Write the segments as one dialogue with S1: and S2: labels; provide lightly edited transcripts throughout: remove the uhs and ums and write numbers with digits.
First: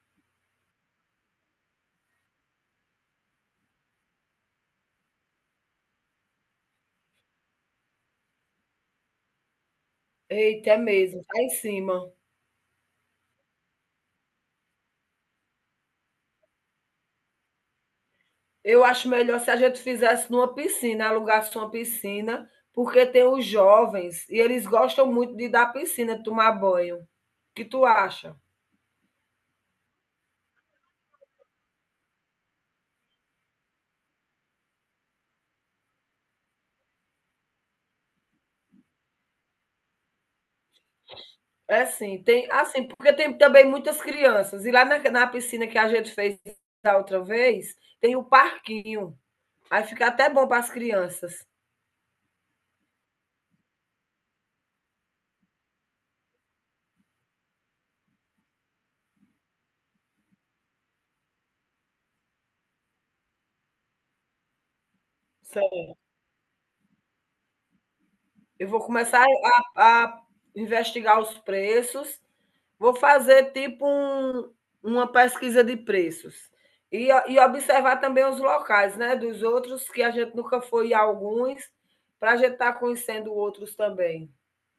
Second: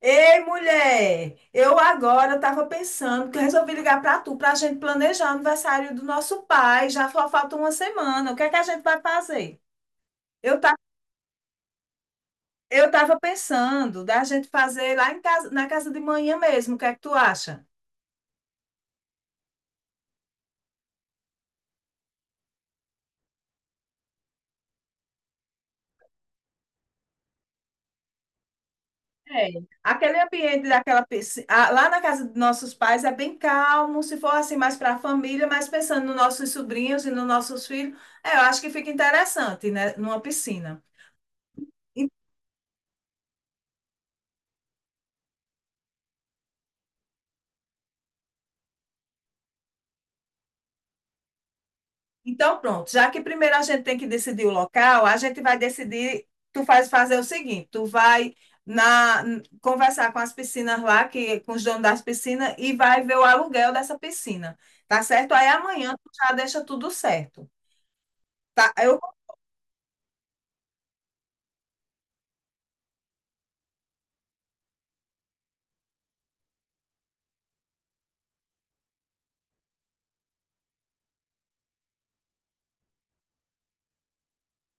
S1: Ei, mulher, eu agora estava pensando que eu resolvi ligar para tu para a gente planejar o aniversário do nosso pai. Já só falta uma semana. O que é que a gente vai fazer? Eu
S2: Eita,
S1: tá,
S2: é mesmo, tá em cima.
S1: eu estava pensando da gente fazer lá em casa, na casa de manhã mesmo. O que é que tu acha?
S2: Eu acho melhor se a gente fizesse numa piscina, alugasse uma piscina, porque tem os jovens e eles gostam muito de ir da piscina, tomar banho. O que tu acha?
S1: É. Aquele ambiente daquela piscina lá na casa dos nossos pais é bem calmo, se for assim mais para a família, mas pensando nos nossos sobrinhos e nos nossos filhos, é, eu acho que fica interessante, né, numa piscina.
S2: É, sim, tem assim, porque tem também muitas crianças. E lá na piscina que a gente fez da outra vez, tem o parquinho. Aí fica até bom para as crianças.
S1: Então, pronto, já que primeiro a gente tem que decidir o local, a gente vai decidir, tu fazer o seguinte, tu vai conversar com as piscinas lá, que com os donos das piscinas, e vai ver o aluguel dessa piscina, tá certo? Aí amanhã
S2: Certo.
S1: tu já deixa tudo certo.
S2: Eu
S1: Tá.
S2: vou
S1: eu
S2: começar a investigar os preços. Vou fazer tipo uma pesquisa de preços. E observar também os locais, né? Dos outros, que a gente nunca foi a alguns, para a gente estar tá conhecendo outros também.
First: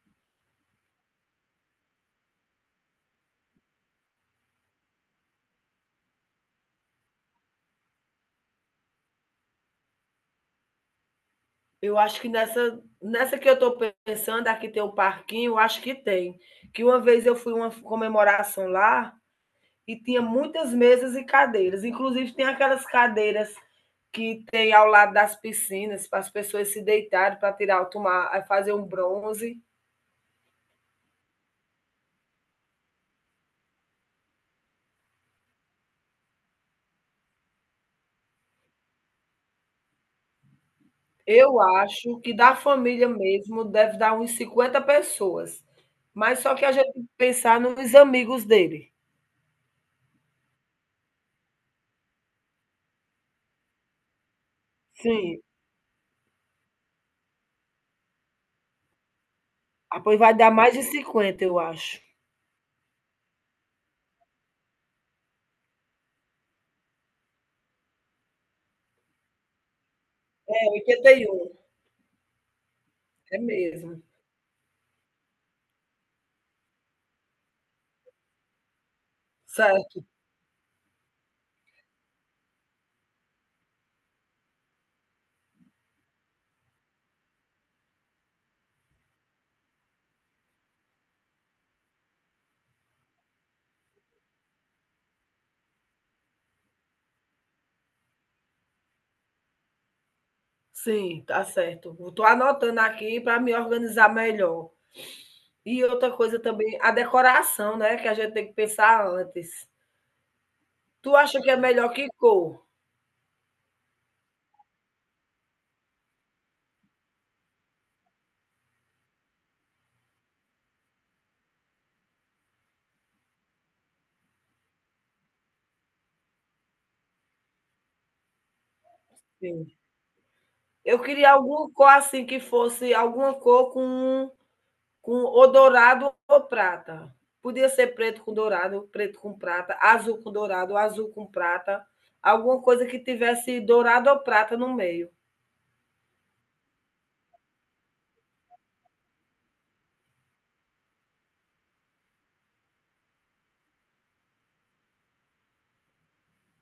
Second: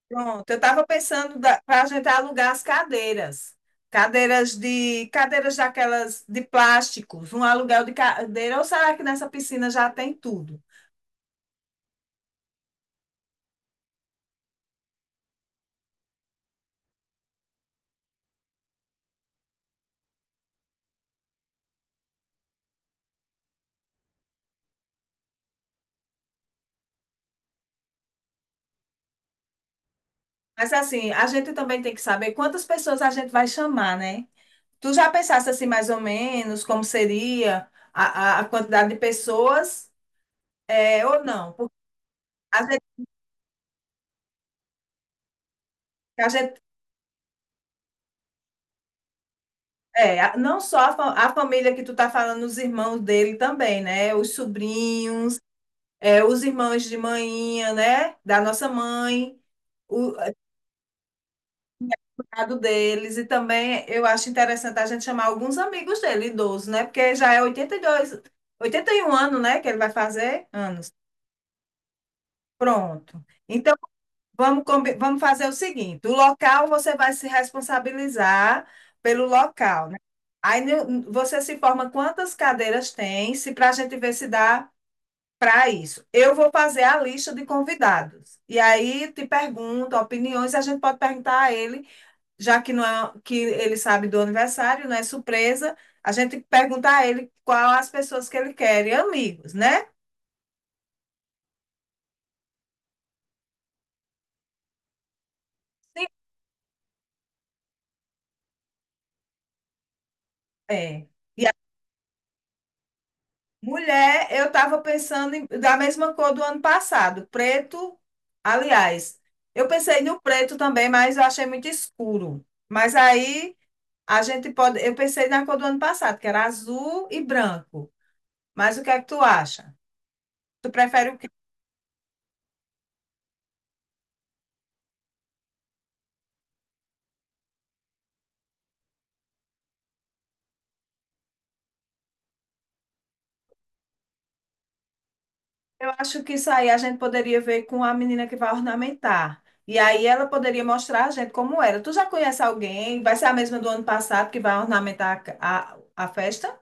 S1: pronto, eu estava pensando para a gente alugar as cadeiras. Cadeiras de Cadeiras daquelas de plásticos, um aluguel de cadeira, ou será que nessa piscina já tem tudo?
S2: Eu acho que nessa que eu estou pensando, aqui tem um parquinho, eu acho que tem. Que uma vez eu fui uma comemoração lá e tinha muitas mesas e cadeiras. Inclusive, tem aquelas cadeiras que tem ao lado das piscinas, para as pessoas se deitarem, para tirar, tomar, fazer um bronze.
S1: Mas assim, a gente também tem que saber quantas pessoas a gente vai chamar, né? Tu já pensaste assim, mais ou menos, como seria a quantidade de pessoas, é, ou não?
S2: Eu
S1: Porque
S2: acho que da
S1: a gente,
S2: família mesmo deve dar uns 50 pessoas,
S1: a
S2: mas só
S1: gente-
S2: que a gente tem que pensar nos amigos dele.
S1: é, não só a família que tu tá falando, os irmãos dele também, né? Os sobrinhos,
S2: Sim,
S1: é, os irmãos de manhinha, né? Da nossa mãe.
S2: ah, pois vai dar mais de 50, eu acho.
S1: Mercado deles, e também eu acho interessante a gente chamar alguns amigos dele, idosos, né? Porque já é 82, 81 anos, né? Que ele vai fazer
S2: É
S1: anos.
S2: 81,
S1: Pronto.
S2: é
S1: Então,
S2: mesmo.
S1: vamos fazer o seguinte: o local você vai se responsabilizar pelo local, né?
S2: Certo,
S1: Aí no- Você se informa quantas cadeiras tem, se para a gente ver se dá para isso. Eu vou fazer a lista de convidados. E aí te pergunto opiniões, a gente pode perguntar a ele, já que não é, que ele sabe do aniversário, não é surpresa, a gente tem que perguntar a ele qual as pessoas que ele quer, e amigos, né?
S2: sim, tá certo. Eu tô anotando aqui para me organizar melhor. E
S1: Sim.
S2: outra coisa também, a decoração, né, que a gente tem que pensar antes.
S1: É.
S2: Tu acha
S1: E
S2: que
S1: a
S2: é melhor que cor?
S1: Mulher, eu estava pensando da mesma cor do ano passado, preto, aliás, eu pensei no preto também, mas eu achei muito escuro. Mas aí a gente pode, eu pensei na cor do ano passado, que era azul e branco. Mas o que é que tu
S2: Sim.
S1: acha? Tu
S2: Eu
S1: prefere o...
S2: queria alguma cor, assim, que fosse alguma cor com ou dourado ou prata. Podia ser preto com dourado, preto com prata, azul com dourado, azul com prata, alguma coisa que tivesse dourado ou prata no meio.
S1: Eu acho que isso aí a gente poderia ver com a menina que vai ornamentar. E aí ela poderia mostrar a gente como era. Tu já conhece alguém? Vai ser a mesma do ano passado que vai ornamentar a festa?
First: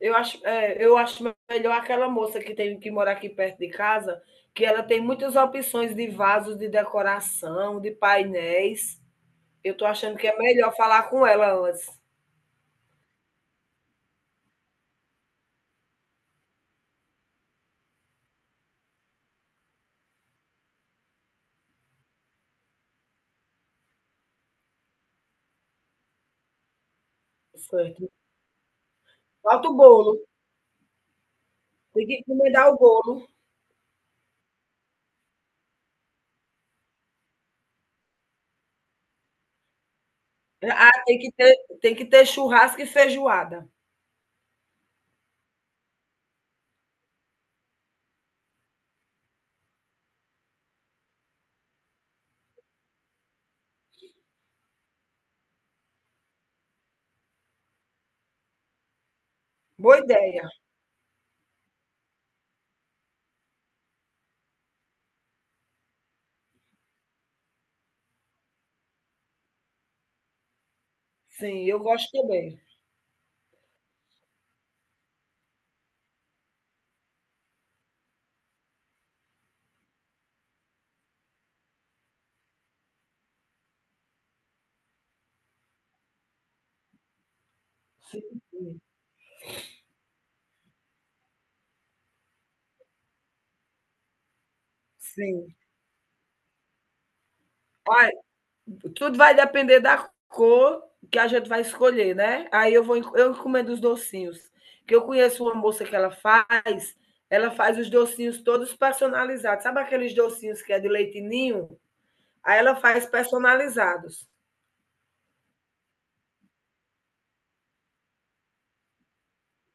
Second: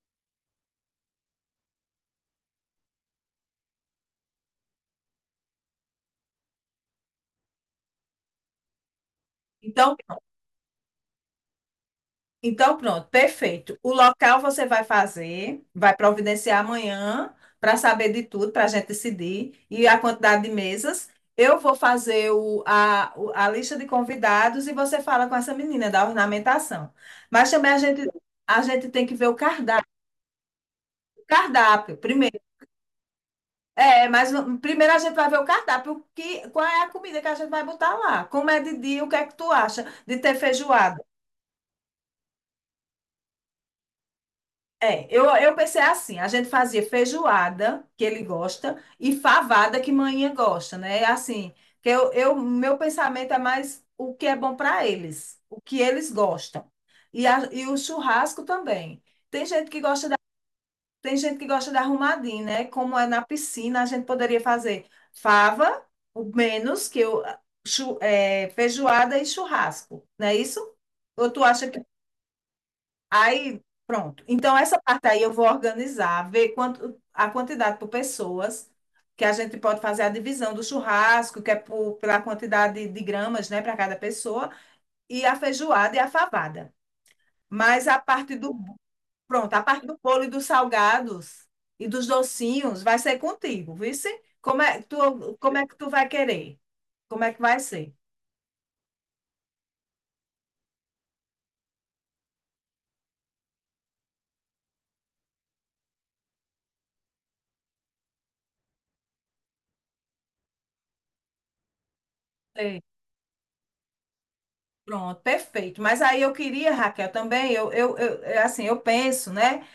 S2: Eu acho melhor aquela moça que tem que morar aqui perto de casa, que ela tem muitas opções de vasos de decoração, de painéis. Eu estou
S1: Então,
S2: achando
S1: pronto.
S2: que é melhor falar com ela antes.
S1: Perfeito. O local você vai fazer, vai providenciar amanhã para saber de tudo, para a gente decidir, e a quantidade de mesas. Eu vou fazer a lista de convidados, e você fala com essa menina da ornamentação. Mas também
S2: Certo.
S1: a gente tem que ver o
S2: Falta o
S1: cardápio.
S2: bolo.
S1: Cardápio,
S2: Tem que
S1: primeiro.
S2: encomendar o bolo.
S1: É, mas primeiro a gente vai ver o cardápio, o que, qual é a comida que a gente vai botar lá. Como é de dia, o que é que tu acha de ter
S2: Ah,
S1: feijoada?
S2: tem que ter churrasco e feijoada.
S1: É, eu pensei assim, a gente fazia feijoada, que ele gosta, e favada, que manhã gosta, né? É. Assim, que meu pensamento é mais o que é bom para eles, o que eles gostam. E o churrasco também. Tem gente que
S2: Boa
S1: gosta...
S2: ideia.
S1: Tem gente que gosta de arrumadinho, né? Como é na piscina, a gente poderia fazer fava, o menos que eu, é, feijoada e churrasco, não é isso? Ou tu
S2: Sim,
S1: acha
S2: eu
S1: que...
S2: gosto também.
S1: Aí, pronto. Então, essa parte aí eu vou organizar, ver a quantidade por pessoas, que a gente pode fazer a divisão do churrasco, que é pela quantidade de gramas, né, para cada pessoa, e a feijoada e a favada. Mas a parte
S2: Sim,
S1: do... Pronto, a parte do bolo e dos salgados e dos docinhos vai ser contigo, vice? Como é, tu,
S2: sim.
S1: como é que tu vai querer? Como é que vai ser?
S2: Ai, tudo vai depender da cor que a gente vai escolher, né? Aí eu encomendo os docinhos. Que eu conheço uma moça que ela faz os docinhos todos personalizados. Sabe aqueles docinhos que é de leite ninho? Aí ela
S1: É.
S2: faz personalizados.
S1: Pronto, perfeito. Mas aí eu queria, Raquel, também, é assim, eu penso, né?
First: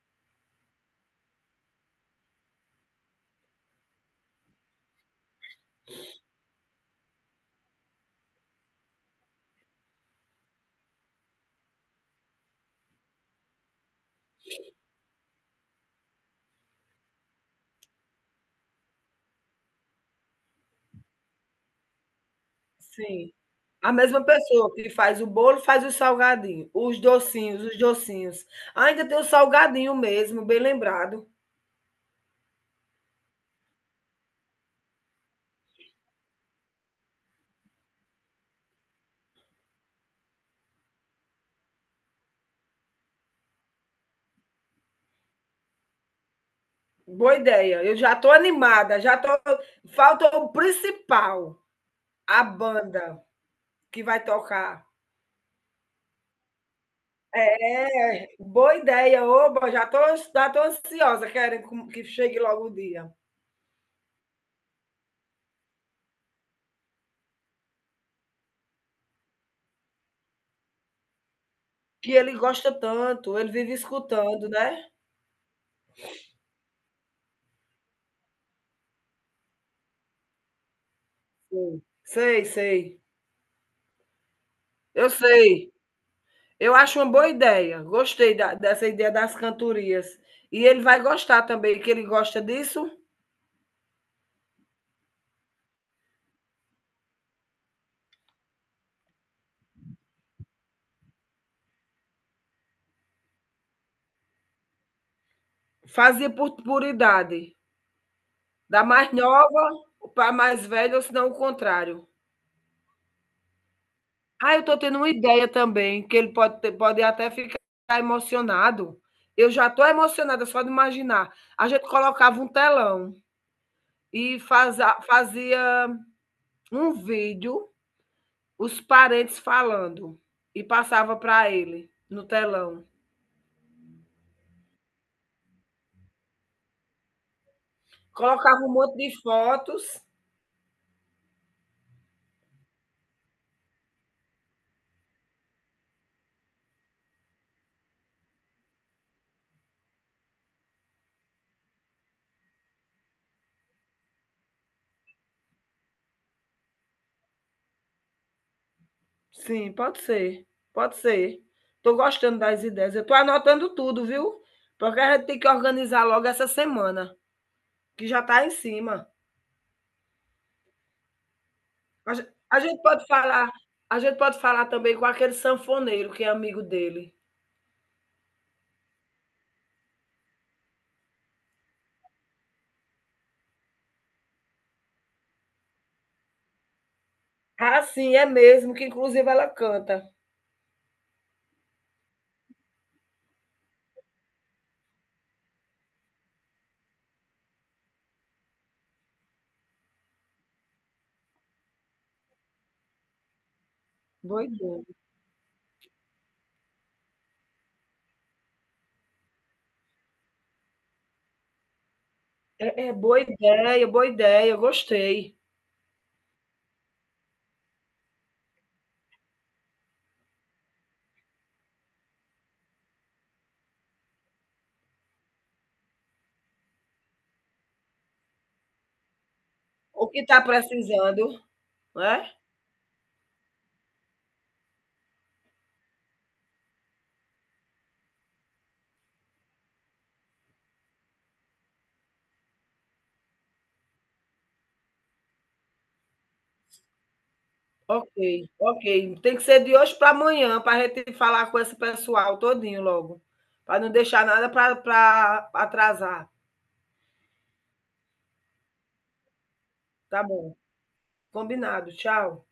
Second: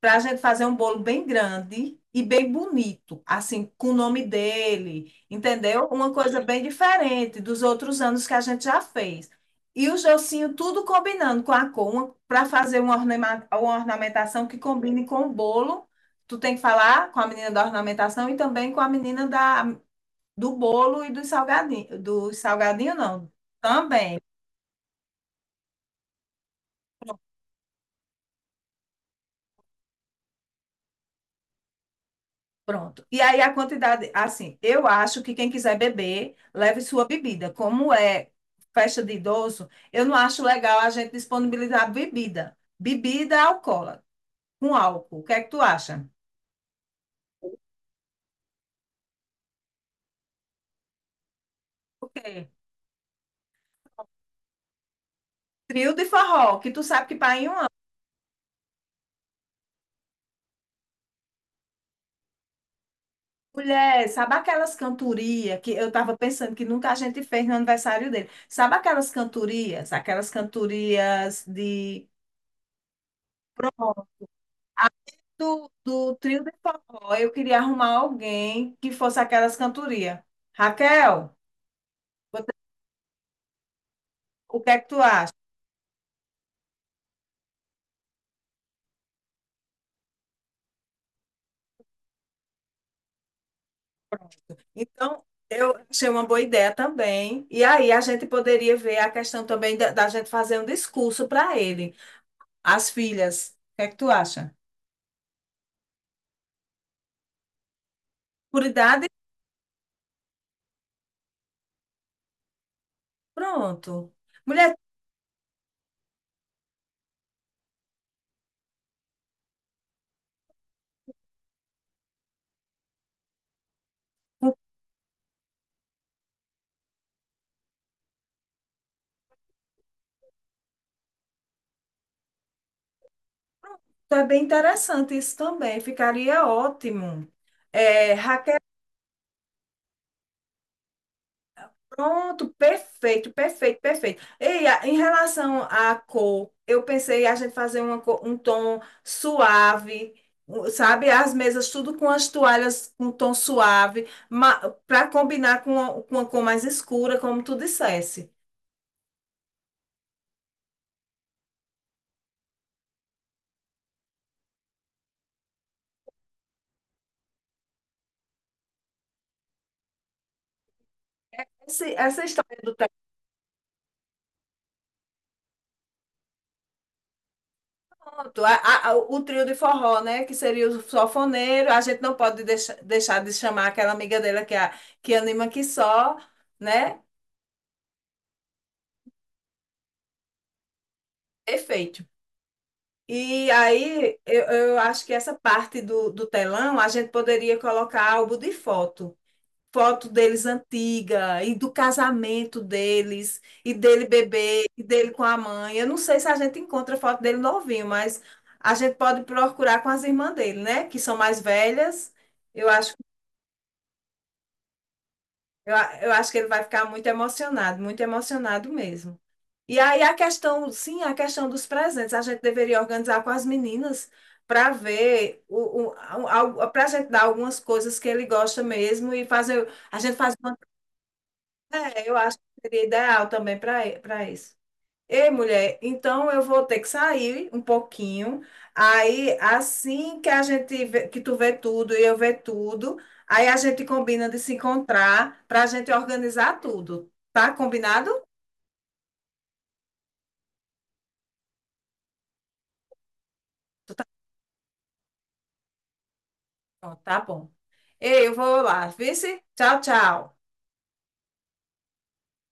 S1: Para a gente fazer um bolo bem grande e bem bonito, assim, com o nome dele, entendeu? Uma coisa bem diferente dos outros anos que a gente já fez. E o Jocinho tudo combinando com a cor, para fazer uma, uma ornamentação que combine com o bolo. Tu tem que falar com a menina da ornamentação e também com a menina do bolo e dos salgadinhos. Dos salgadinhos, não.
S2: Sim. A
S1: Também.
S2: mesma pessoa que faz o bolo, faz o salgadinho, os docinhos, os docinhos. Ainda tem o salgadinho mesmo, bem lembrado.
S1: Pronto. E aí a quantidade, assim, eu acho que quem quiser beber, leve sua bebida. Como é festa de idoso, eu não acho legal a gente disponibilizar bebida. Bebida alcoólica, com álcool. O que é que tu acha?
S2: Boa ideia. Eu já estou animada, já tô. Falta o principal,
S1: O
S2: a
S1: quê?
S2: banda que vai tocar.
S1: Trio de forró, que tu sabe que para em um ano.
S2: É, boa ideia, oba, já tô ansiosa, querem que chegue logo o dia.
S1: Mulher, sabe aquelas cantorias que eu estava pensando que nunca a gente fez no aniversário dele? Sabe aquelas cantorias de...
S2: Que ele gosta tanto, ele vive
S1: Pronto,
S2: escutando, né?
S1: do trio de forró, eu queria arrumar alguém que fosse aquelas cantorias. Raquel,
S2: Sim. Sei,
S1: você-
S2: sei.
S1: o que é que tu
S2: Eu
S1: acha?
S2: sei. Eu acho uma boa ideia. Gostei dessa ideia das cantorias. E ele vai gostar também, que ele gosta disso.
S1: Então, eu achei uma boa ideia também. E aí a gente poderia ver a questão também da gente fazer um discurso para ele, as filhas. O que é que tu acha?
S2: Fazia por idade.
S1: Por
S2: Da
S1: idade,
S2: mais nova para a mais velha, ou se não o contrário.
S1: pronto.
S2: Ah, eu
S1: Mulher,
S2: estou tendo uma ideia também, que ele pode até ficar emocionado. Eu já estou emocionada só de imaginar. A gente colocava um telão e fazia um vídeo, os parentes falando, e passava para ele no telão.
S1: é bem interessante isso também, ficaria ótimo. É, Raquel.
S2: Colocava um monte de fotos.
S1: Pronto, perfeito, perfeito, perfeito. Em relação à cor, eu pensei a gente fazer uma um tom suave, sabe? As mesas tudo com as toalhas com tom suave, para combinar com a cor mais escura, como tu dissesse.
S2: Sim, pode ser, pode ser. Tô gostando das ideias. Eu tô anotando tudo, viu? Porque a gente tem que organizar logo essa semana, que já tá em cima. A
S1: Essa
S2: gen-
S1: história
S2: a
S1: do
S2: gente pode falar, também com aquele sanfoneiro que é amigo dele.
S1: tanto, o trio de forró, né? Que seria o sanfoneiro, a gente não pode deixar de chamar aquela amiga dela que, é a, que anima que só, né?
S2: Ah, sim, é mesmo, que inclusive ela canta.
S1: Perfeito. E aí, eu acho que essa parte do telão a gente poderia colocar álbum de foto. Foto deles antiga, e do casamento deles, e dele
S2: Boa
S1: bebê,
S2: ideia.
S1: e dele com a mãe. Eu não sei se a gente encontra foto dele novinho, mas a gente pode procurar com as irmãs dele, né? Que são mais velhas. Eu
S2: É, é
S1: acho
S2: boa ideia, gostei.
S1: eu acho que ele vai ficar muito emocionado mesmo. E aí a questão, sim, a questão dos presentes, a gente deveria organizar com as meninas para ver para a gente dar algumas coisas que ele gosta mesmo e fazer, a
S2: O
S1: gente
S2: que
S1: faz
S2: está
S1: uma,
S2: precisando,
S1: é,
S2: né?
S1: eu acho que seria ideal também para isso. Ei, mulher, então eu vou ter que sair um pouquinho. Aí, assim que a gente vê, que tu vê tudo e eu vê tudo, aí a gente combina de se encontrar para a gente organizar tudo. Tá combinado?
S2: Ok, ok. Tem que ser de hoje para amanhã, para a gente falar com esse pessoal todinho logo, para não deixar nada para atrasar.
S1: Pronto, tá bom. Ei, eu vou lá. Vice? Tchau,
S2: Tá
S1: tchau.
S2: bom, combinado. Tchau.